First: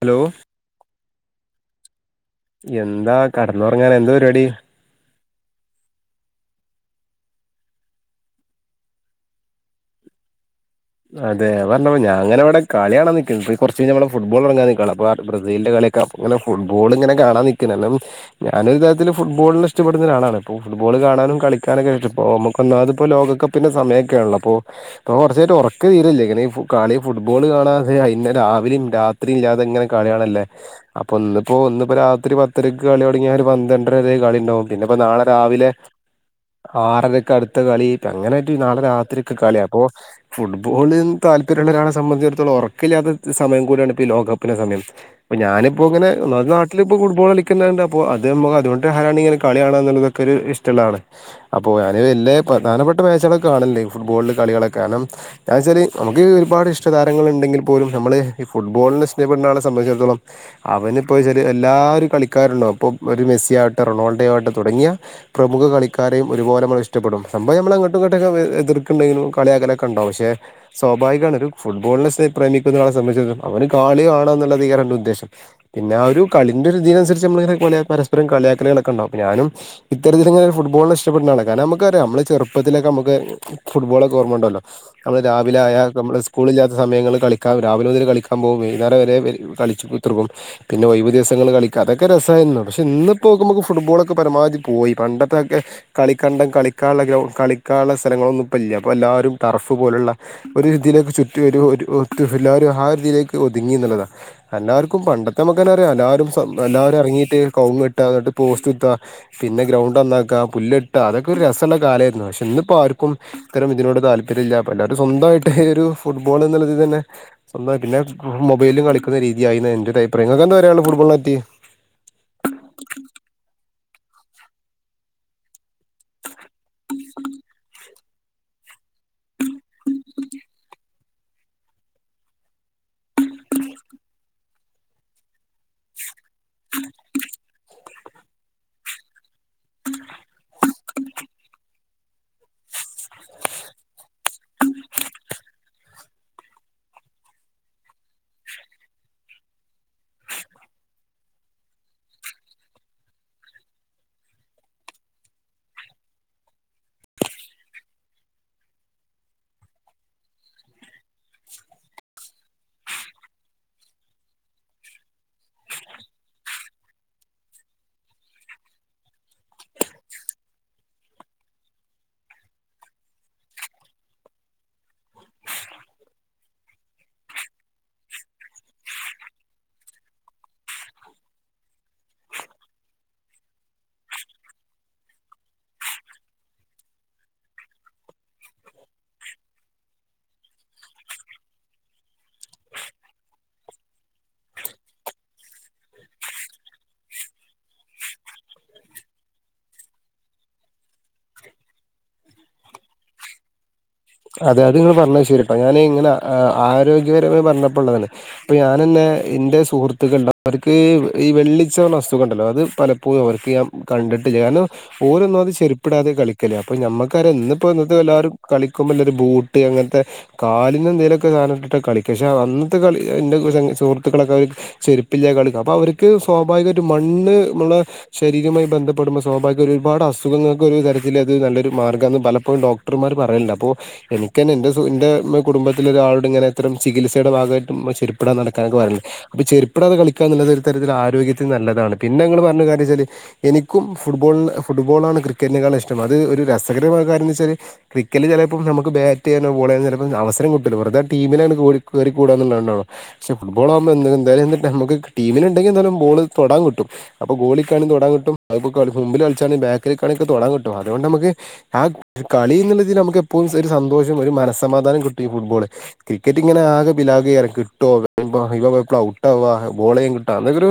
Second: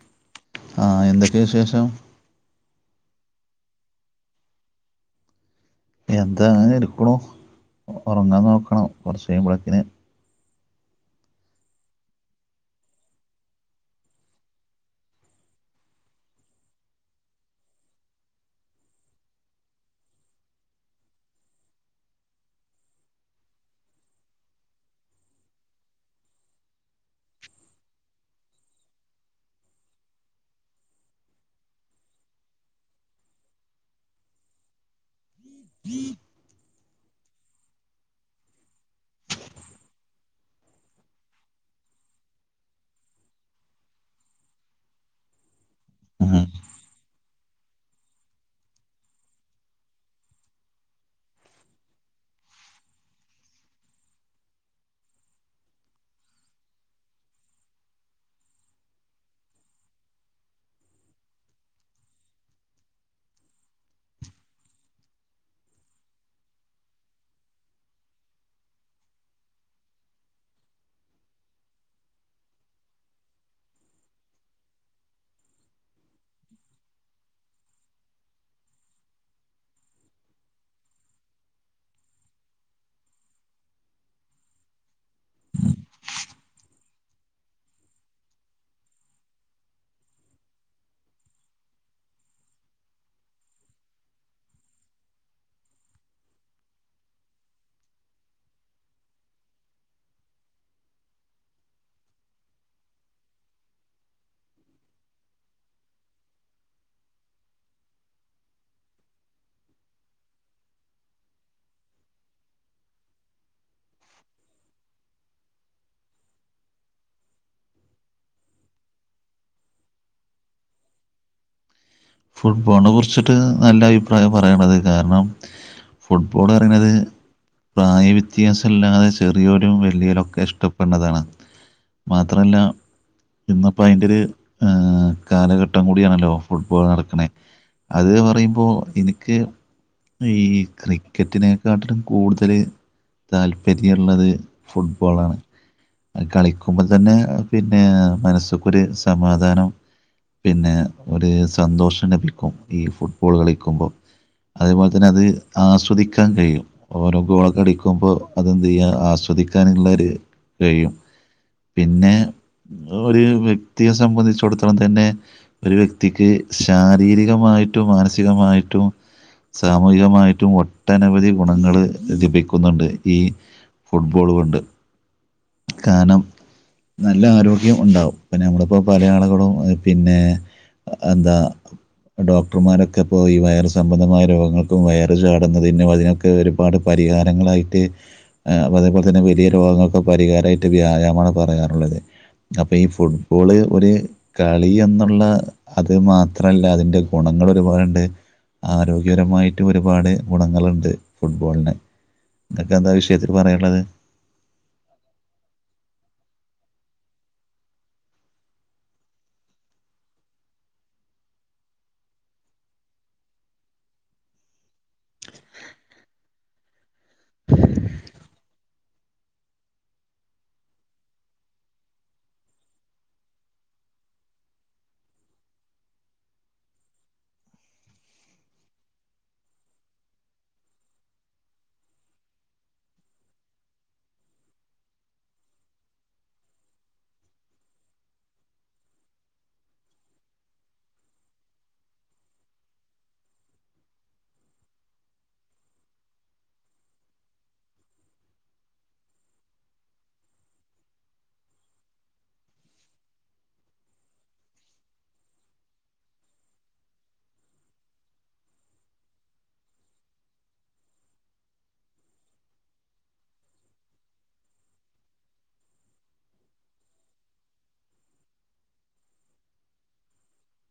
Hello ആഹ് എന്തൊക്കെ വിശേഷം? എന്താ കടന്നൊറങ്ങാന് എന്താ പരിപാടി? എന്താ അങ്ങനെ ഇരിക്കുണു ഒറങ്ങാൻ നോക്കണം കൊർച്ച് കയ്യുമ്പളേക്കിന് അതെ അത് പർഞ്ഞപ്പാ ഞാൻ ഇങ്ങനെ വടെ കളി കാണാൻ നിക്കേന്നു കൊർച്ച് കയ്ഞ്ഞ ഇവടെ ഫുഡ് ബോളൊടങ്ങാൻ നിക്കാണ് അപ്പം ബ്രസീൽൻ്റെ കളിക്കെ ഇങ്ങനെ ഫുട്ബോള് ഇങ്ങനെ കാണാൻ നിക്കെനി [unintelligible] ഞാനൊരു തരത്തില് ഫുട്ബോളിനെ ഇഷ്ടപ്പെടുന്നൊരാളാണ് ഇപ്പം ഫുട്ബോള് കാണാനും കളിക്കാനൊക്കേണ് [unintelligible] ഇപ്പൊ നമുക്ക് ഒന്നാമത് ഇപ്പൊ ലോക ക പ്പിന്റെ സമയൊക്കെ ആണല്ലോ ഇപ്പോ ഇപ്പം കൊറച്ചായിട്ട് ഒർ ക്ക് തീരല്ലേ ഇങ്ങനെ ഈ കളി ഫുട്ബോള് കാണാ [unintelligible] രാവിലിം രാത്രിം ഇല്ലാതെ ഇങ്ങനെ കളി കാണല്ലേ അപ്പൊ ഇന്ന് പ്പോ ഇന്നിപ്പോ രാത്രി പത്തരയ്ക്ക് കളി തൊടങ്ങിയ ഒരു പന്ത്രണ്ടര വരെ കളിണ്ടാവും പിന്നെ പ്പം നാളെ രാവിലെ [inaudible] ആറരക്ക് അടുത്ത കളി അങ്ങനായ്ട്ട് നാളെ രാത്രിക്കെ കള്യ അപ്പൊ ഫുട് ഫുട്ബോൾന് താല്പര്യള്ള ഒരാളെ സംബന്ധിച്ചടത്തോളം ഒറക്കില്ലാത്ത സമയം കൂട്യാണ് ഇപ്പം ഈ ലോക കപ്പിൻ്റെ സമയം അപ്പം ഞാനിപ്പോ ഇങ്ങനെ ഉം. ഒന്നാമത് നാട്ടിലിപ്പോ ഫുട്ബോള് കളിക്കുന്നുണ്ട് അപ്പൊ അത് നമ്മൾ അതുകൊണ്ട് ഹരാണ് ഇങ്ങനെ കളി കാണാന്ന്ള്ളത് ക്കോരു ഇഷ്ടള്ളാളെ അപ്പൊ ഞാന് വല്ല പ്രധാനപ്പെട്ട മാച്ചളൊക്കെ കാണൽണ്ട് ഫുട്ബോളില് കളികളൊക്കെ കാരണം അച്ചാല് നമുക്ക് ഒരുപാട് ഇഷ്ടതാരങ്ങള് ഇണ്ടെങ്കിൽ പോലും നമ്മള് ഈ ഫുട്ബോളിനെ ഇഷ്ടപ്പെട്ണെ ഒരാളെ സംബന്ധിച്ചോട്ത്തോളം അവന് ഇപ്പോ ചെറിയ എല്ലാരും കളിക്കാര്ണ്ടാവും ഇപ്പം ഒരു മെസ്സിയാവട്ടെ, റൊണാൾഡോ ആവട്ടെ തുടങ്ങിയ പ്രമുഖ കളിക്കാരെയും ഒരുപോലെ ഞമ്മള് ഇഷ്ടപ്പെടും സംഭവം നമ്മള് അങ്ങട്ടും ഇങ്ങട്ടൊക്കെ എതിർക്ക്ണ്ടെങ്കിലും കളിയാക്കലൊക്കെ ഇണ്ടാവും പക്ഷെ സ്വാഭാവികാണ് ഒരു ഫുട്ബോളിനെ പ്രേമിക്കുന്ന ആളെ സംബന്ധിച്ചെട്ത്തോളം അവന് കളി കാണാന്നുള്ളത് എയ്ക്കാരം അവൻ്റെ ഉദ്ദേശം പിന്നെ ആഹ് ഒരു കളിൻ്റെ ഒര്തീനനുരിച്ച് നമ്മള് ഇങ്ങനെ പരസ്പസരം കളിയാക്കല് കളോക്കെണ്ടാവും ഞാനും ഇത്തരത്തിലിങ്ങനെ ഫുട്ബോൾനെ ഇഷ്ടപ്പെട്ന്ന ആളാണ് കാരണം ഞമ്മക്കറിയാ ഞമ്മളെ ചെറുത്തിലൊക്കെ ഞമ്മക്ക് ഫുട്ബോളൊക്കെ ഓർമ്മണ്ടല്ലോ ഞമ്മള് രാവിലായ ഞമ്മള് സ്കൂളില്ലാത്ത സമയങ്ങള് കളിക്കാ രാവിലെ മുതൽ കളിക്കാൻ പോകും വൈകുന്നേരം വരെ കളി ച്ച് കുത്തർക്കും പിന്നെ ഒയ് വ് ദിവസങ്ങളില് കളിക്ക അതൊക്കെ രസായിരുന്നു പക്ഷെ ഇന്ന്പ്പോക്കുമ്പോ ഫുട്ബോളൊക്കെ പരമാവധി പോയി പണ്ടത്തെക്കെ കളിക്കണ്ടം കളിക്കാള്ളെ ഗ്രൗ കളിക്കാള്ളെ സ്ഥലങ്ങളൊന്നും ഇപ്പ ഇല്ല ഇപ്പം എല്ലാരും ടർഫ് ഫ്‌ പോലുള്ള ഒരു ഇതിലേക്ക് ചുറ്റി ഒരു എല്ലാരും ആഹ് ഒര് തീലേക്ക് ഒതുങ്ങി ന്ന്ള്ളതാ എല്ലാർക്കും പണ്ടത്തെ ഇമ്മക്കന്നെ അറിയാ എല്ലാരും സ എല്ലാരും എർങ്ങിട്ട് കൗങ്ങ് വേട്ടാ ന്നട്ട് പോസ്റ്റുത്ത പിന്നെ ഗ്രൗണ്ടന്നാക്ക പുല്ലെട്ട അതൊക്കെ ഒരു രസള്ള കാലേര്ന്നു പക്ഷേ ഇന്നിപ്പം ആർക്കും ഇത്തരം ഇതിനോട് താല്പര്യല്ല ഇപ്പ എല്ലാരും സ്വന്തായിട്ട് ഒരു ഫുട്ബോള് ന്ന്ള്ള തീതന്നെ സ്വന്തായി പിന്നെ മൊബൈല് കളിക്കുന്ന രീതിയായി എന്നാണ് എന്റെരു അഭിപ്രായം ഇങ്ങക്കെന്താ പറയാള്ളത് ഫുട്ബോൾനെ പറ്റി ഫുട്ബോൾനെ കുറിച്ചിട്ട് നല്ല അഭിപ്രായ പറയ്ണത് കാരണം ഫുട്ബോള് പറിണത് പ്രായ വ്യത്യാസല്ലാതെ ചെറിയോരും, വല്യോലും ഒക്കെ ഇഷ്ടപ്പെടുന്നതാണ് മാത്രല്ല ഇന്ന്പ്പ അയ്ന്റോര് കാലഘട്ടം കൂടിയണല്ലോ ഫുഡ്ബോള് നടക്ണേ അത് പറയുമ്പോ ഇൻക്ക് ഈ ക്രിക്കറ്റിനെക്കാട്ടിലും കൂടുതല് താല്പര്യള്ളത് ഫുട്ബോളാണ് അത് കളിക്കുമ്പം തന്നെ പിന്നെ മനസ്സ്ക്കൊരു സമാധാനം പിന്നെ ഒരു സന്തോഷം ലഭിക്കും ഈ ഫുട്ബോള് കളിക്കുമ്പം അതേപോലെ തന്നെ അത് ആസ്വദിക്കാൻ കഴിയും ഓരോ ഗോളൊക്കെ അടിക്കുമ്പം അതെന്തെയ്യാ ആസ്വദിക്കാന്ള്ളോരു കഴിയും പിന്നെ നമ്മൾ ഒരു വ്യക്തിയെ സംബന്ധിച്ചിടത്തോളം തന്നെ ഒരു വ്യക്തിക്ക് ശാരീരികമായിട്ടും മാനസികമായിട്ടും സാമൂഹികമായിട്ടും ഒട്ടനവധി ഗുണങ്ങൾ ലഭിക്കുന്നുണ്ട് ഈ ഫുട്ബോൾ കൊണ്ട്. കാരണം നല്ല ആരോഗ്യം ഉണ്ടാവും. ഇപ്പം നമ്മളിപ്പോൾ പല ആളുകളും പിന്നെ എന്താ ഡോക്ടർമാരൊക്കെ ഇപ്പോ ഈ വയറ് സംബന്ധമായ രോഗങ്ങൾക്കും വയറ് ചാടുന്നതിനും അതിനൊ ഒരുപാട് പരിഹാരങ്ങളായിട്ട് അപ്പൊ അതേപോലെ തന്നെ വലിയ രോഗങ്ങളൊക്കെ പരിഹാരമായിട്ട് വ്യായാമാണ് പറയാറുള്ളത് അപ്പൊ ഈ ഫുട്ബോള് ഒരു കളി എന്നുള്ള അത് മാ ത്രല്ല അതിന്റെ ഗുണങ്ങൾ ഒരുപാടുണ്ട് ആരോഗ്യപരമായിട്ട് ഒരുപാട് ഗുണങ്ങളുണ്ട് ഫുട്ബോളിന് നിക്കെ എന്താ വിഷയത്തിൽ പറയാനുള്ളത് അതെ അത്ങ്ങെ പറഞ്ഞത് ശരി കേട്ടോ ഞാൻ ഇങ്ങനെ ആരോഗ്യപരമ പറഞ്ഞപ്പോൾ ഉള്ളതാണ് ഇപ്പൾ ഞാൻന്നെ എൻ്ന്റെ സുഹൃത്തുക്കൾ അവർക്ക് ഈ വെള്ളിച്ച അസ്ഖ ഉണ്ടല്ലോ അത് പലപ്പോഴും അവർക്ക് ഞാൻ കണ്ടിട്ട് ഞൻ ഓരൊന്നും അത് ചെരിപ്പപ്പെടാതെ കളിക്കലേ അപ്പൊ ഞമ്മക്കാര ഇിപ്പോ ഇ എല്ലാവരും കളി - - ക്കുമ്പോല്ലൊരു ബൂട്ട് അങ്ങനത്തെ കാലിന്ന എന്തേലൊക്കെ സാധനട്ടിട്ട കളി പക്ഷെ അന്നത്തെ കളി എന്റെ സുഹൃത്തുക്കളൊക്കെ അവര് ചെരുപ്പില്ലേ കളി അപ്പൊ അവർക്ക് സ്വാഭാവികമായി ഒരു മണ്ണ് നമ്മള ശരീരമായി ബന്ധപ്പെടുമ്പോൾ സ്വാഭാവിക ഒരുപാട് അസുഖങ്ങൾക്ക ഒരു തരത്തില്ൽ അത് നല്ലൊരു മാഗമാണ്ന്ന് പലപ്പോഴ ഡോക് ഡോക്ടർമാർ പറയണ്ട് അപ്പോ എനക്ക് തന്നെ എൻ് എൻ്റെ കുടുംബത്തില ഒരാളോട് ഇങ്ങനെ ഇത്രം ചികിത്സയുടെ ഭാഗമായിട്ടും ചെരിപ്പിടാതെ നടക്കാനൊക്കെ പറയണ്ട് അപ്പൊ ചെരുപ്പടതെ കളിക്കാ എന്നുള്ളത് ഒരു തരത്തില് ആരോഗ്യത്തിന് നല്ലതാണ്. പിന്നെ നിങ്ങൾ പറഞ്ഞ കാര്യം വെച്ചാല് എനിക്കും ഫുട്ബോൾ ഫുട്ബോൾ ആണ് ക്രിക്കറ്റിനക്കാള ഇഷ്ടം അത് ഒരു രസകരമായ കാര്യംന്ന് വെച്ചാല് ട്രിക്കല് ചില ഇപ്പം നമുക്ക് ബാറ്റ് ചെയ്യാനോ ബോൾ ചെയ്യാനോ ചിലപ്പോ അവസരം കിട്ടില്ല വെറതെ ടീമിനാണ്ണ് കേറി കൂടാന്നുള്ളതണ്ടാണോ പക്ഷെ ഫുട്ബോൾകുമ്പോ എന്താല നമക്ക് ടീമിനുണ്ടെങ്കിൽന്താലും ബോൾ തൊടൻ കിട്ടും. അപ്പൊ ഗോളിക്കണും തൊടാ കിട്ടും മുമ്പിൽ കളിച്ചാെങ്ക ബാക്കലികാണ തൊടൻ കിട്ടും അതുകൊണ്ട് നമക്ക് ആഹ്കളി എന്നുള്ളതിൽ നമുക്ക് എപ്പോഴും ഒരു സന്തോഷം ഒരു മനസ്സമാധാനം കിട്ടുംഈ ഫുട്ബോള് ക്രിക്കറ്റ് ഇങ്ങനെ ആകെ ബിലാകെ കിട്ടോ ഇ ഔട്ട് ബോൾ ചെയ്യൻ കിട്ട അങ്ങക്ക ഒരു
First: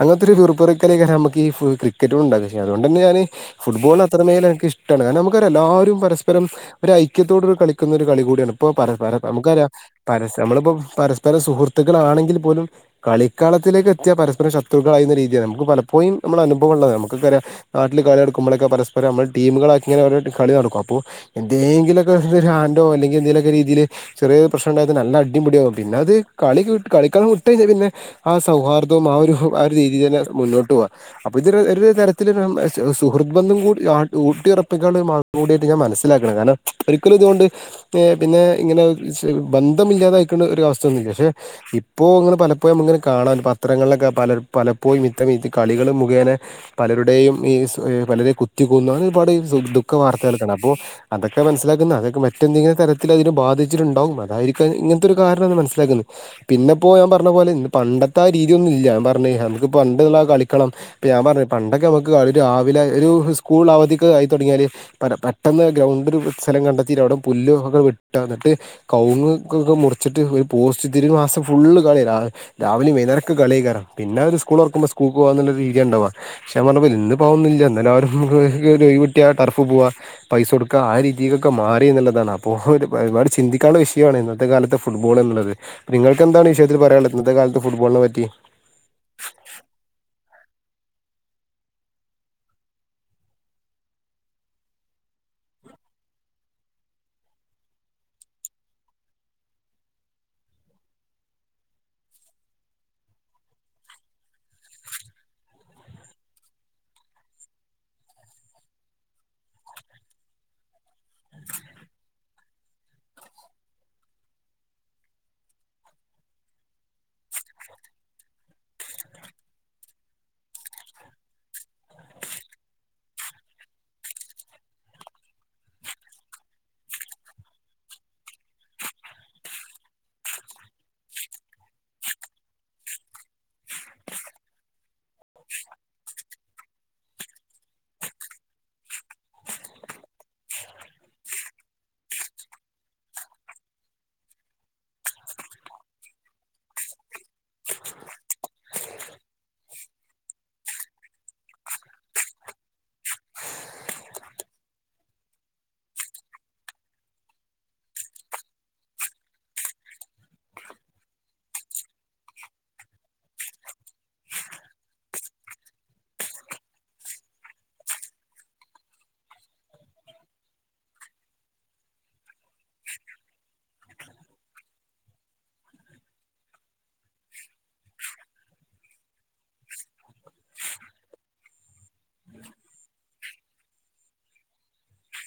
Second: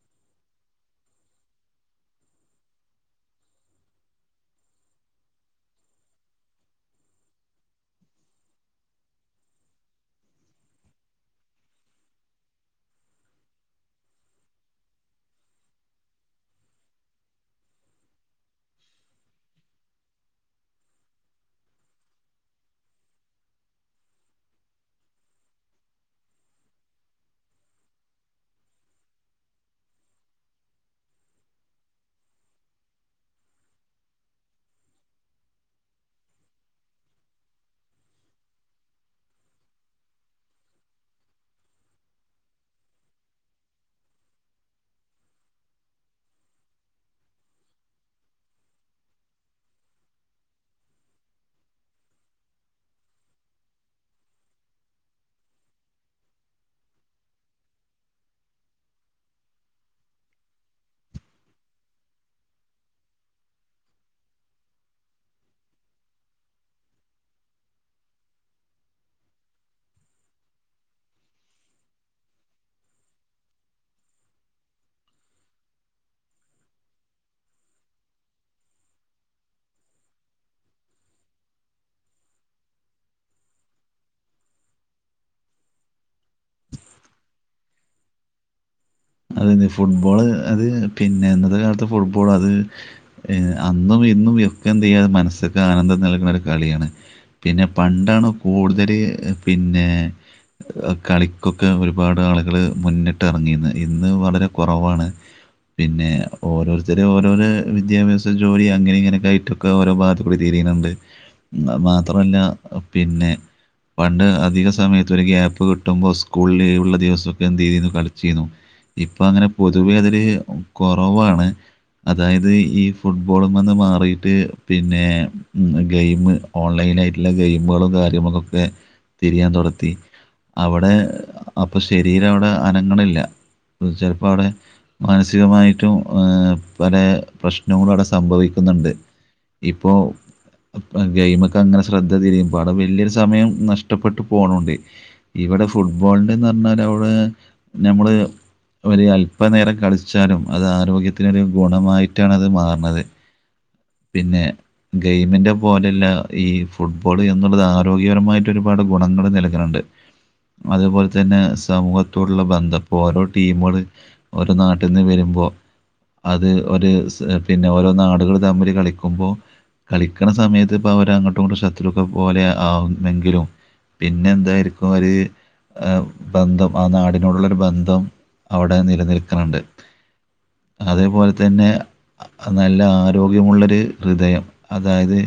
അങ്ങനത്തെ ഒരു പിറുപ്പറക്കലൊക്കെ നമക്ക് ഈ ക്രിക്കുറ്റണ്ടകും ക്ഷ അതുകൊണ്ട് തന്നെ ഞാന് ഫുട്ബോൾ അത്രമേല എനിക്ക് ഇഷ്ടമാണ് കാരണം നമുക്ക് എല്ലരും പരസ്പരം ഒരു ഐക്യത്തോട ഒരു കളിക്കുന്ന ഒരു കളി കൂടിയാണ് ഇപ്പ നമുക്ക പരസ നമ്മളിപ്പോ പരസ്പരം സുഹൃത്തുക്കളാണെങ്കിൽ പോലും കളിക്കളത്തിലേക്ക് എത്തിയ പരസ്പര ശത്രുക്കൾയുന്ന രീതിയാണ് നമുക്ക് പലപ്പോഴ നമ്മൾ അനുഭവ ഉള്ളത് നമുക്ക ക്ക അറിയാം നാട്ടില് കളിടുമ്പോഴൊക്കെ പരസ്പരംമ്മൾ ടീമൾക്ക ഇങ്ങെ കളി നടക്കും അപ്പോ എന്തെങ്കിലൊക്കെ ഒരു ഹൻഡോ അല്ലെങ്ക എന്തെലുമൊ രീതിൽ ചെറിയ പ്രശ്നം ഉണ്ടായത് നല്ല അടി പിടിയവും പിന്ന അത് കളി കളിക്കളം വിട്ട പിന്നെ ആ സൗഹാർദ്ദവും ആ ഒരു ആ ഒരു രീതിയി തന്നെ മുന്നോട്ട് പോക അപ്പൊ ഇത് തരത്തില്ൽ സുഹൃത് ബന്ധും കൂടി ഊട്ടി ഉറപ്പിക്കാനുള്ള മഹത്വയായിട്ട് ഞാൻ മനസ്സ സ്സിലക്കണ കാരണം ഒരിക്കലും ഇതുകൊണ്ട് പിന്നെ ഇങ്ങനെ ബന്ധമ ഇല്ലാതൊയിക്കുന്ന ഒരു അവസ്ഥ ഒന്നുമില്ല പക്ഷെ ഇപ്പോ ഇങ്ങനെ പലപ്പോഴും ഇങ്ങനെ കാണാൻ പത്രങ്ങളിലൊക്കെ പല പലപ്പോഴും ഇത്തം കളികള് മുഖേന പലരുടെയും ഈസ് ഹ് പലരെയും കുത്തിക്കാെന്നു അങ്ങനെ ഒരുപാട് സുഗ് ദുഃഖ വാർത്തകള് എക്കേണ് അപ്പോ അതെക്കെ മൻസ്സിലാക്ക്ന്ന അതെക്കെ മറ്റെഎന്തെങ്കിലും തരത്തില് അതിന് ബാധിച്ചിട്ട് ഇണ്ടാവും അതായിരിക്കാം ഇങ്ങൻത്തെ ഒരു കാരണാന്ന് മൻസ്സിലാക്ക്ന്ന് പിന്നെ ഇപ്പോ ഞാൻ പർണ പോലെ ഇന്ന് പണ്ടത്തെ ആ രീതിയൊന്നും ഇല്യ ഞാപർണ് ഹമ്ക്ക് ഇപ്പൊ പണ്ട്ള്ള കളിക്കണം ഇപ്പയാംപർണ് പണ്ടൊക്കെ അമ്മക്ക് ആള് രാവിലെ ഒരു ഹുസ്കൂൾ അവധിക്ക് ആയി താെടങ്ങിയാല് പരം പെട്ടെന്ന് ഗ്രൗണ്ട് ഒരു സ്ഥലം കണ്ടെത്തീറ്റ് അവടെ പുല്ല് ഒക്കെ വെട്ടാണ് ഇന്ന്ട്ട് കൗങ്ങ് ഒകകെ മുറിച്ചിട്ട് ഒരു പോസ്റ്റുത്തീറ്റ് ഒരു മാസം ഫുള്ള് കളിയെല്ലേ ആകെ രാവിലിം വെെനേരക്ക കളിയ്ക്കാരം പിന്നെ ഒരു ഉസ്കൂളൊർക്കുമ്പൊ ഉസ്കൂക്ക് പോവാന്ന്ള്ള ഒര് രീതിയാ ഇണ്ടാവാ പക്ഷെ ഞാം പർണ പോലെ ഇന്ന് ഇപ്പ അതൊന്നില്യ ഇന്നാലും ആ ഒര് ഹിംഗ് ഇക്ക് ഒര് ഒയിവ്കിട്ടിയാ ടർഫ് പോവാ പൈസാെട് ക്ക ആ രീതീകെക്കെ മാറി എന്ന്ള്ളതാണ് അപ്പൊ ഒരു ഒരു പരിവാടി ചിന്തിക്കാൻള്ള വിഷയുആണ് ഇന്നത്തെ കാലത്ത് ഫുട്ബോള് എന്ന്ള്ളത് നിങ്ങൾക്ക് എന്താണ് ഈവിഷയത്തില് പറയാള്ളത് ഇന്നത്തെ കാലത്ത് ഫുട്ബോളിനെ പറ്റി അതെന്നെ ഫുട്ബോള് അത് പിന്നെ ഇന്നത്തെ കാലത്ത് ഫുട്ബോള് അത് അന്നും ഇന്നും വ്യെക്കെ എന്തിയ്യാ മനസ്സ്ക്ക് ആനന്ദം നൽക്ണ ഒരു കളിയാണ് പിന്നെ പണ്ടാണ് കൂട്തല് പിന്നെ കളിക്കൊക്കെ ഒരുപാട് ആള്കള് മുന്നട്ട് എറങ്ങീന്ന് ഇന്ന് വളരെ കൊറവാണ് പിന്നെ ഓരോരുത്തരും ഓരോരെ വിദ്യാഭ്യാസ ജോലി അങ്ങനെ ഇങ്ങനെക്കെ ആയിട്ടും ക്കെ ഓരോ ഭാഗത്ത്കൂടി തിരിനിണ്ട് മമാത്രാെല്ല പിന്നെ പണ്ട് അധിക സമയത്ത് ഒരു ഗ്യാപ്പ് കിട്ട്മ്പൊ ഇസ്കൂള് ലീവ്ള്ള ദിവസൊക്കെ എന്തീതീന്നു കളിച്ചീന്നു ഇപ്പ അങ്ങനെ പൊതുവേ അതെര് കൊറവ്വാണ് അതായത് ഈ ഫുട്ബോള്മന്ന് മാറിയിട്ട് പിന്നെ ഉം ഗെെമ് ഓൺലൈനായിട്ട്ള്ള ഗെെമ്കളാെക്കെ കാര്യങ്ങൾക്കൊക്കെ തിരിയാൻ തൊടത്തി അവടെ അപ്പ ശെരീരം അവിടെ അനങ്ങിണില്ല ഒചെൽപ്പാെ അവടെ മാനസികമായിട്ടും ഏഹ് പലേ പ്രശ്നങ്ങളും അവടെ സംഭവിക്ക്ന്ന്ണ്ട് ഇപ്പൊ ഇപ്പഗെെമക്ക അങ്ങനെ ശ്രദ്ധ തിരിയുമ്പൊ അവടെ വെല്യരു സമയം നഷ്ടപ്പെട്ട് പോണൂണ്ടേ ഇവടെ ഫുട്ബോളിൻ്റെന്നർണാല് അവടെ നമ്മള് ഒര്അല്പനേരം കളിച്ചാലും അത് ആരോഗ്യത്തിനൊര് ഗുണമായിട്ടാണത് മാർണത് പിന്നെ ഗെെമിന്റെ പോലെല്ല ഈ ഫുട്ബോള് എന്നുള്ളത് ആരോഗ്യപരമായിട്ട് ഒരുപാട് ഗുണങ്ങള് നില ഇങ്ങനെണ്ട് അതേപോലെ തന്നെ സമൂഹത്തോട്ള്ള ബന്ധം പോറോഡ് ടീമാെള് ഓരോ നാട്ട്ന്ന് വെരുമ്പാെ അത് ഒര് സ് പിന്നെ ഓരോ നാട്കള് തമ്മില് കളിക്കുമ്പൊ കളിക്ക്ണ സമയത്ത് ഇപ്പ അവര് അങ്ങോട്ടും ഇങ്ങട്ടും ശത്രുക്കളെ പോലെ ആവുന്നെങ്കിലും പിന്നെ എന്തായിരിക്കും അവര് ആ ബന്ധം ആ നാടിനോടുള്ളാെരു ബന്ധം അവടെ നിലനിൽക്ക്ണ് ണ്ട് അതേപോലെതെന്നെ നല്ല ആരോഗ്യമുള്ളെര് ഹൃദയം അതായത്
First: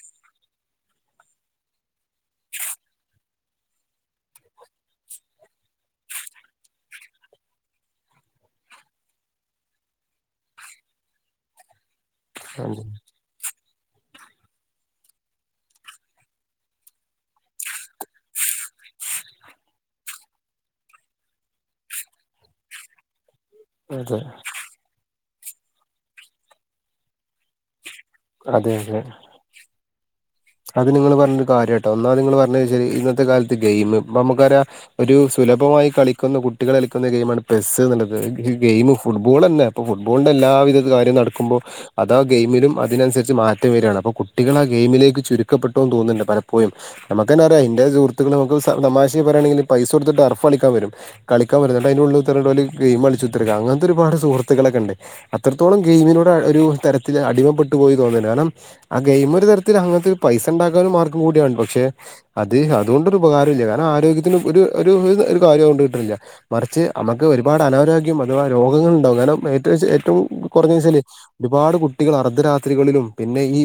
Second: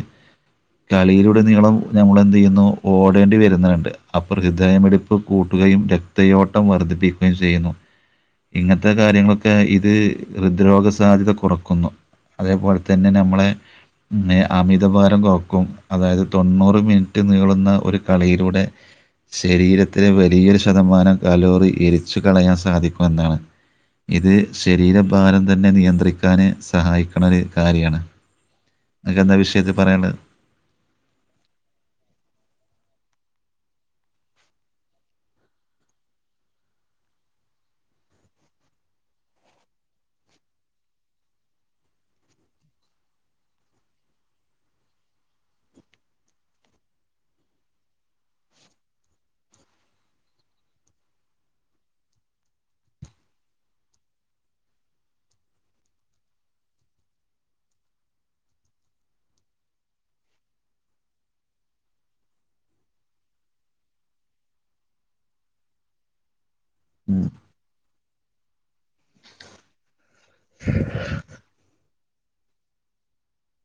തലയിലൂടെ നീളം ഞമ്മള് എന്തിയ്യുന്നു ഓടേണ്ടി വെര്ന്ന്ണ്ട് അപ്പർ ഹൃദയമിടി പ്പ് കൂട്ടുകയും രക്തയോട്ടം വർദ്ധിപ്പിക്കുകയും ചെയ്യുന്നു ഇങ്ങൻത്തെ കാര്യങ്ങളൊക്കെ ഇത് ഹൃദ്രോഗ സാധ്യത കുറക്കുന്നു അതേപോലെ തെന്നെ നമ്മളെ നേ അമിതഭാരം കൊറക്കും അതായത് തൊണ്ണൂറ് മിൻറ്റ് നീളുന്ന ഒര്കളിയിലൂടെ ശെരീരത്തിലെ വലിയൊരു ശതമാനം കലോറി എരിച്ച് കളയാൻ സാധിക്കും ഇപ്പെന്നാണ് അതെ ഇത് ശെരീരഭാരം തെന്നെ നിയന്ത്രിക്കാന് സഹായിക്ക്ണ ഒര് കാര്യാണ് അതെ അതെ അന്ക്കെന്താ വിഷയത്തിൽ പറയാള്ളത്. അത് നിങ്ങള്ൾ പറഞ്ഞൊരു കാര്യട്ടോ ഒന്നാത് നിങ്ങള് പറ്ഞ്ഞന്താച്ചല് ഇന്നത്തെ കാലത്ത് ഗെയിം ഇപ്പൊ അമക്കറിയാ ഒരു സുലഭമായി കളിക്കുന്ന കുട്ടികൾ കളിക്കുന്ന ഗെയിമാണ് പെസ്സ് എന്നുള്ളത് ഈ ഗെയിം ഫുട്ബോള്ളന്നെ ഇപ്പോ ഫുട്ബോള്ന്റെ എല്ലാവിധ കാര്യും നടക്കുമ്പോ അതാ ഗെയിമിലും അതിനന്സര്ച്ച് മാറ്റം വരികയാണ് അപ്പൊ കുട്ടികൾ ആഹ് ഗെയിമിലേക്ക് ചുരു ചുരുക്കപ്പെട്ടോന്ന് തോന്നുന്നുണ്ട് പലപ്പോഴും നമ്മക്കെനറാം ഇന്റെ സുഹൃത്ക്കള് നമുക്ക് സ തമാശി പറയാണെങ്കില് പൈസ കൊട്ത്ത് ട്ടർഫളിക്കൻ വരും കളിക്കാൻ വെരും ന്നട്ട് അയ്നുള്ളിൽ കുത്തർന്ന് ഓല് ഗയിം കളിച്ചുത്തർക്കാ അങ്ങനത്തെ ഒരുപട് സുഹൃത്തുക്കളൊക്കെണ്ട് അത്രത്തോളം ഗെയിമിനോട് ഒരു തരത്തിൽ അടിമപ്പെട്ടു പോയി തോന്ന്ന്ന്ണ്ട് കാരണം ആഹ് ഗെയിമ് ഒരു തരത്തിൽ അങ്ങനത്തെ ഒരു പൈസ ഉണ്ടാക്കാൻ ഒരു മാർഗം കൂടിയാണ് പക്ഷെ അത് അത്കൊണ്ടൊരു ഉപകാരുല്ല കാരണം ആരോഗ്യത്തിന് ഒര് ഒരു ഒരു കാരിയു അത്കൊണ്ട് കിട്ട്ണില്ല മറിച്ച് അമ്മക്ക് ഉം. ഒരുപാട് അനാരോഗ്യം അഥവാ രോഗങ്ങളുണ്ടാവും. കാരണം ഏറ്റവും ച്ച ഏറ്റവും കുറഞ്ഞെച്ചാല് ഒരുപാട് കുട്ടികൾ അർദ്ധരാത്രികളിലും, പിന്നെ ഈ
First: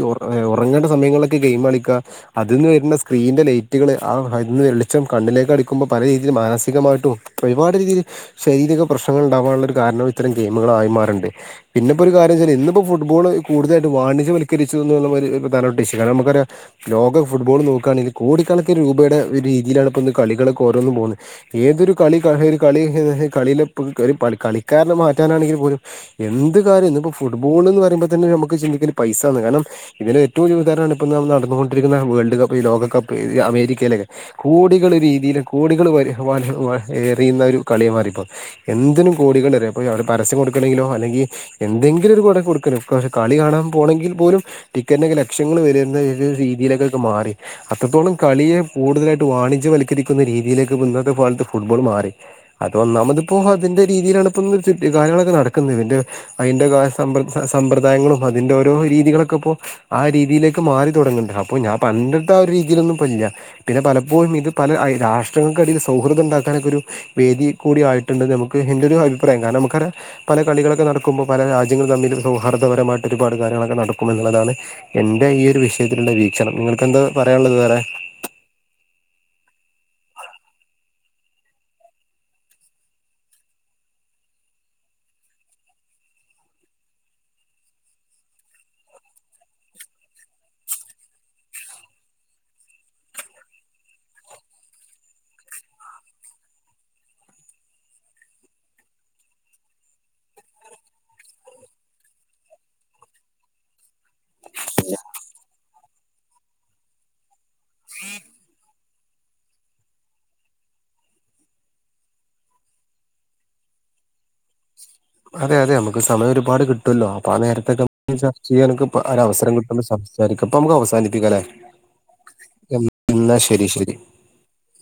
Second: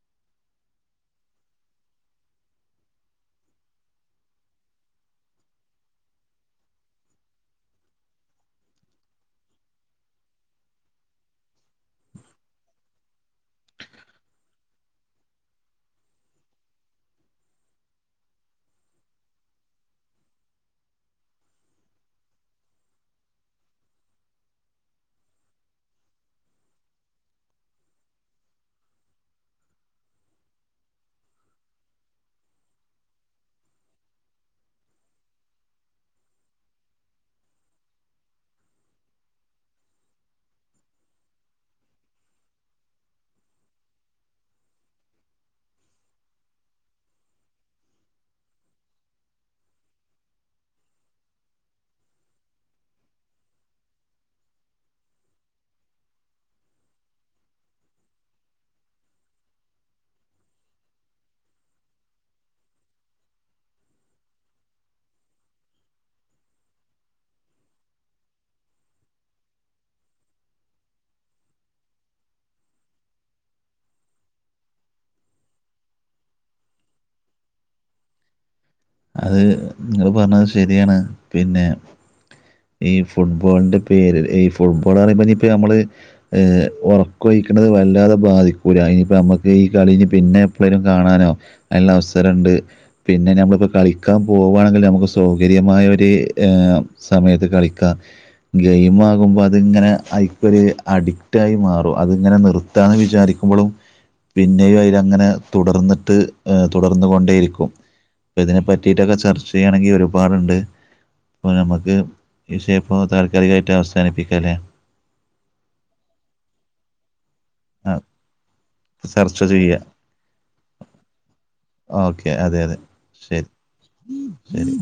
ഉറങ്ങേണ്ട സമയങ്ങളിലൊക്കെ ഗെയിം കളിക്കാ. അതിൽന്ന് വെര്ന്ന സ്ക്രീനിന്റെ ലൈറ്റുകൾ ആഹ് അതിൽ നിന്ന് വെളിച്ചം കണ്ണലെക്ക് അടിക്കുമ്പോ പല രീതിയിൽ മാനസികമായിട്ടും. ഒരുപാട് രീതിയിൽ ശെരീരിക പ്രശ്നങ്ങൾ ഉണ്ടാവാനുള്ള ഒരു കാരണം ഇത്തരം ഗെയിമുകളായി മാറുണ്ട്. പിന്നെപ്പോ ഒരു കാര്യച്ചാൽ ഇന്നിപ്പോ ഫുട്ബോള് കൂടുതലായിട്ട് വാണിജ്യവൽകരിച്ചു എന്നുള്ള പ്രധാനപ്പെട്ട ഇഷു ഏതായാലും നമ്മക്കറിയ ലോക ഫുട്ബോൾ, നോക്കണെങ്കിൽ കോടിക്കണക്കിന് രൂപയുടെ ഒരു രീതിയിലാണ് ഇപ്പന്ന് കളികളൊക്കെ ഓരോന്നും പോകുന്നത് ഏതൊരു കളി കഹി കളി ത് കളിലെപ്പളും കളിയിലെ കളിക്കാരനെ മാറ്റാനാണെങ്കിൽ പോലും എന്ത് കാര്യം ഇന്ന്പ്പൊ ഫുട്ബോൾ ന്ന് പറയുമ്പോ തന്നെ നമുക്ക് ചിന്തിക്കല് പൈസ ന്ന്. കാരണം ഇതിന് ഏറ്റവും [unintelligible] ഇപ്പൊൾ നമ്മൾ നടന്നുകൊണ്ടിരിക്കുന്ന വേൾഡ് കപ്പ് ഈ ലോകപ്പ് അമേരിക്കയിലെ കോടികൾ രീതിയില്, കോടികൾ വരി വഹി വാരി എറിയുന്ന ഒരു കളിയായി മാറി ഇപ്പോ. എന്തിനും കോടികൾ എറിയ പ്പൊ വിടെ പരസ്യം കൊടുക്കണമെങ്കിലോ, അല്ലെങ്കി എന്തെങ്കിലും ഒരു കൊട കൊടുക്കല്. പക്ഷേ കളി കാണാൻ പോണെങ്കിൽ പോലും ടിക്കറ്റ്നോക്കല്ലെ എത്ര ലക്ഷങ്ങൾ വെല വെരുന്ന ഒരു രീതിയിലൊക്കെ മാറി. അത്രത്തോളം കളിയെ കൂടുതലായിട്ട് വാണിജ്യവൽക്കരിക്കുന്ന രീതിയിലേക്ക് ഇന്നത്തെ കാലത്ത് ഫുട്ബോൾ മാറി. അത് ഒന്നാമതിപ്പോ, അതിന്റെ രീതിയിലാണ് ഇപ്പോ ന്ന് ത് കാര്യങ്ങളൊക്കെ നടക്കുന്നത് അതിന്റെ അയ്ന്റെ കാര്യ സമ്പ്രദായങ്ങളും അതിൻ്റെ ഓരോ രീതികളൊക്കെ പ്പോ. ആഹ് രീതിയിലേക്ക് മാറി തൊടങ്ങുണ്ട് അപ്പോ ഞാൻ പണ്ടത്തെ ആഹ് ഒരു രീതിലൊന്നുപ്പല്ല. പിന്നെ പലപ്പോഴും ഇത് പല ഐയ് രാഷ്ട്രങ്ങൾക്ക് അധികം സൗഹൃദം ഉണ്ടാക്കാനൊക്കെരു വേദി കൂടിയായിട്ടുണ്ട് നമുക്ക് എന്റെ ഒരു അഭിപ്രായം കാരണം നമുക്കറിയാ പല കളികളൊക്കെ നടക്കുമ്പോൾ പല രാജ്യങ്ങള് തമ്മിൽ സൗഹാർദ്ദപരമായിട്ട് ഒരുപാട് കാര്യങ്ങളൊക്കെ നടക്കുമെന്നുള്ളതാണ്. എൻ്റെ ഈ ഒരു വിഷയത്തിലുള്ള വീക്ഷണം. നിങ്ങൾക്ക് എന്താ പറയാള്ളത് വേറെ അത്, നിങ്ങൾ പറഞ്ഞത് ശരിയാണ് പിന്നെ ഈ ഫുട്ബോളിൻ്റെ പേര് ഈ ഫുട്ബോൾ പറയുമ്പോ പ്പ നമ്മള് ഉറക്കം ഒഴിക്ക്ണത് വല്ലാതെ ബാധിക്കൂല്ല. ഈ സമയത്ത് ഈ കളി ഇഞ്ഞി പിന്നെ എപ്പോഴേലും കാണാനോ അതിനുള്ള അവസരം ഉണ്ട്. പിന്നെ ഞമ്മളിപ്പത് കളിക്കാൻ പോകാണെങ്കിലും നമുക്ക് സൗകര്യമായൊരു സമയത്ത് കളിക്കാം. ഗെയിം ആകുമ്പോൾ അതിങ്ങനെ അയ്ക്കൊരു അഡിക്റ്റായി മാറും അതിങ്ങനെ നിർത്ത് നിർത്താന്ന് വിചാരിക്കുമ്പഴും. പിന്നെയും അയിലങ്ങനെ തുടർന്നിട്ട്, തുടർന്നു കൊണ്ടേയിരിക്കും ഇതിനെ പറ്റിട്ടൊക്കെ ചർച്ച ചെയ്യണെങ്കിൽ ഒരുപാടുണ്ട്. അപ്പോ നമ്മക്ക് ഈ വിഷയം ഇപ്പോ താൽക്കാലികമായിട്ട് അവസാനിപ്പിക്കല്ലേ അതെ. അതെ നമുക്ക് സമയം ഒരുപാട് കിട്ടുല്ലോ. അപ്പൊ ആഹ് നേരത്തെ ആ ഇതൊക്കെ ചർച്ച ചെയ്യാനോക്കെ ചർച്ച അവസരം ചെയ്യാം കിട്ടുമ്പോൾ സംസാരിക്കാം. ഇപ്പ നമ്മക്ക് അവസാനിപ്പിക്കാം. ല്ലേ ഓക്കെ അതെ അതെ എന്നാ ശരി, ശരി. ശരി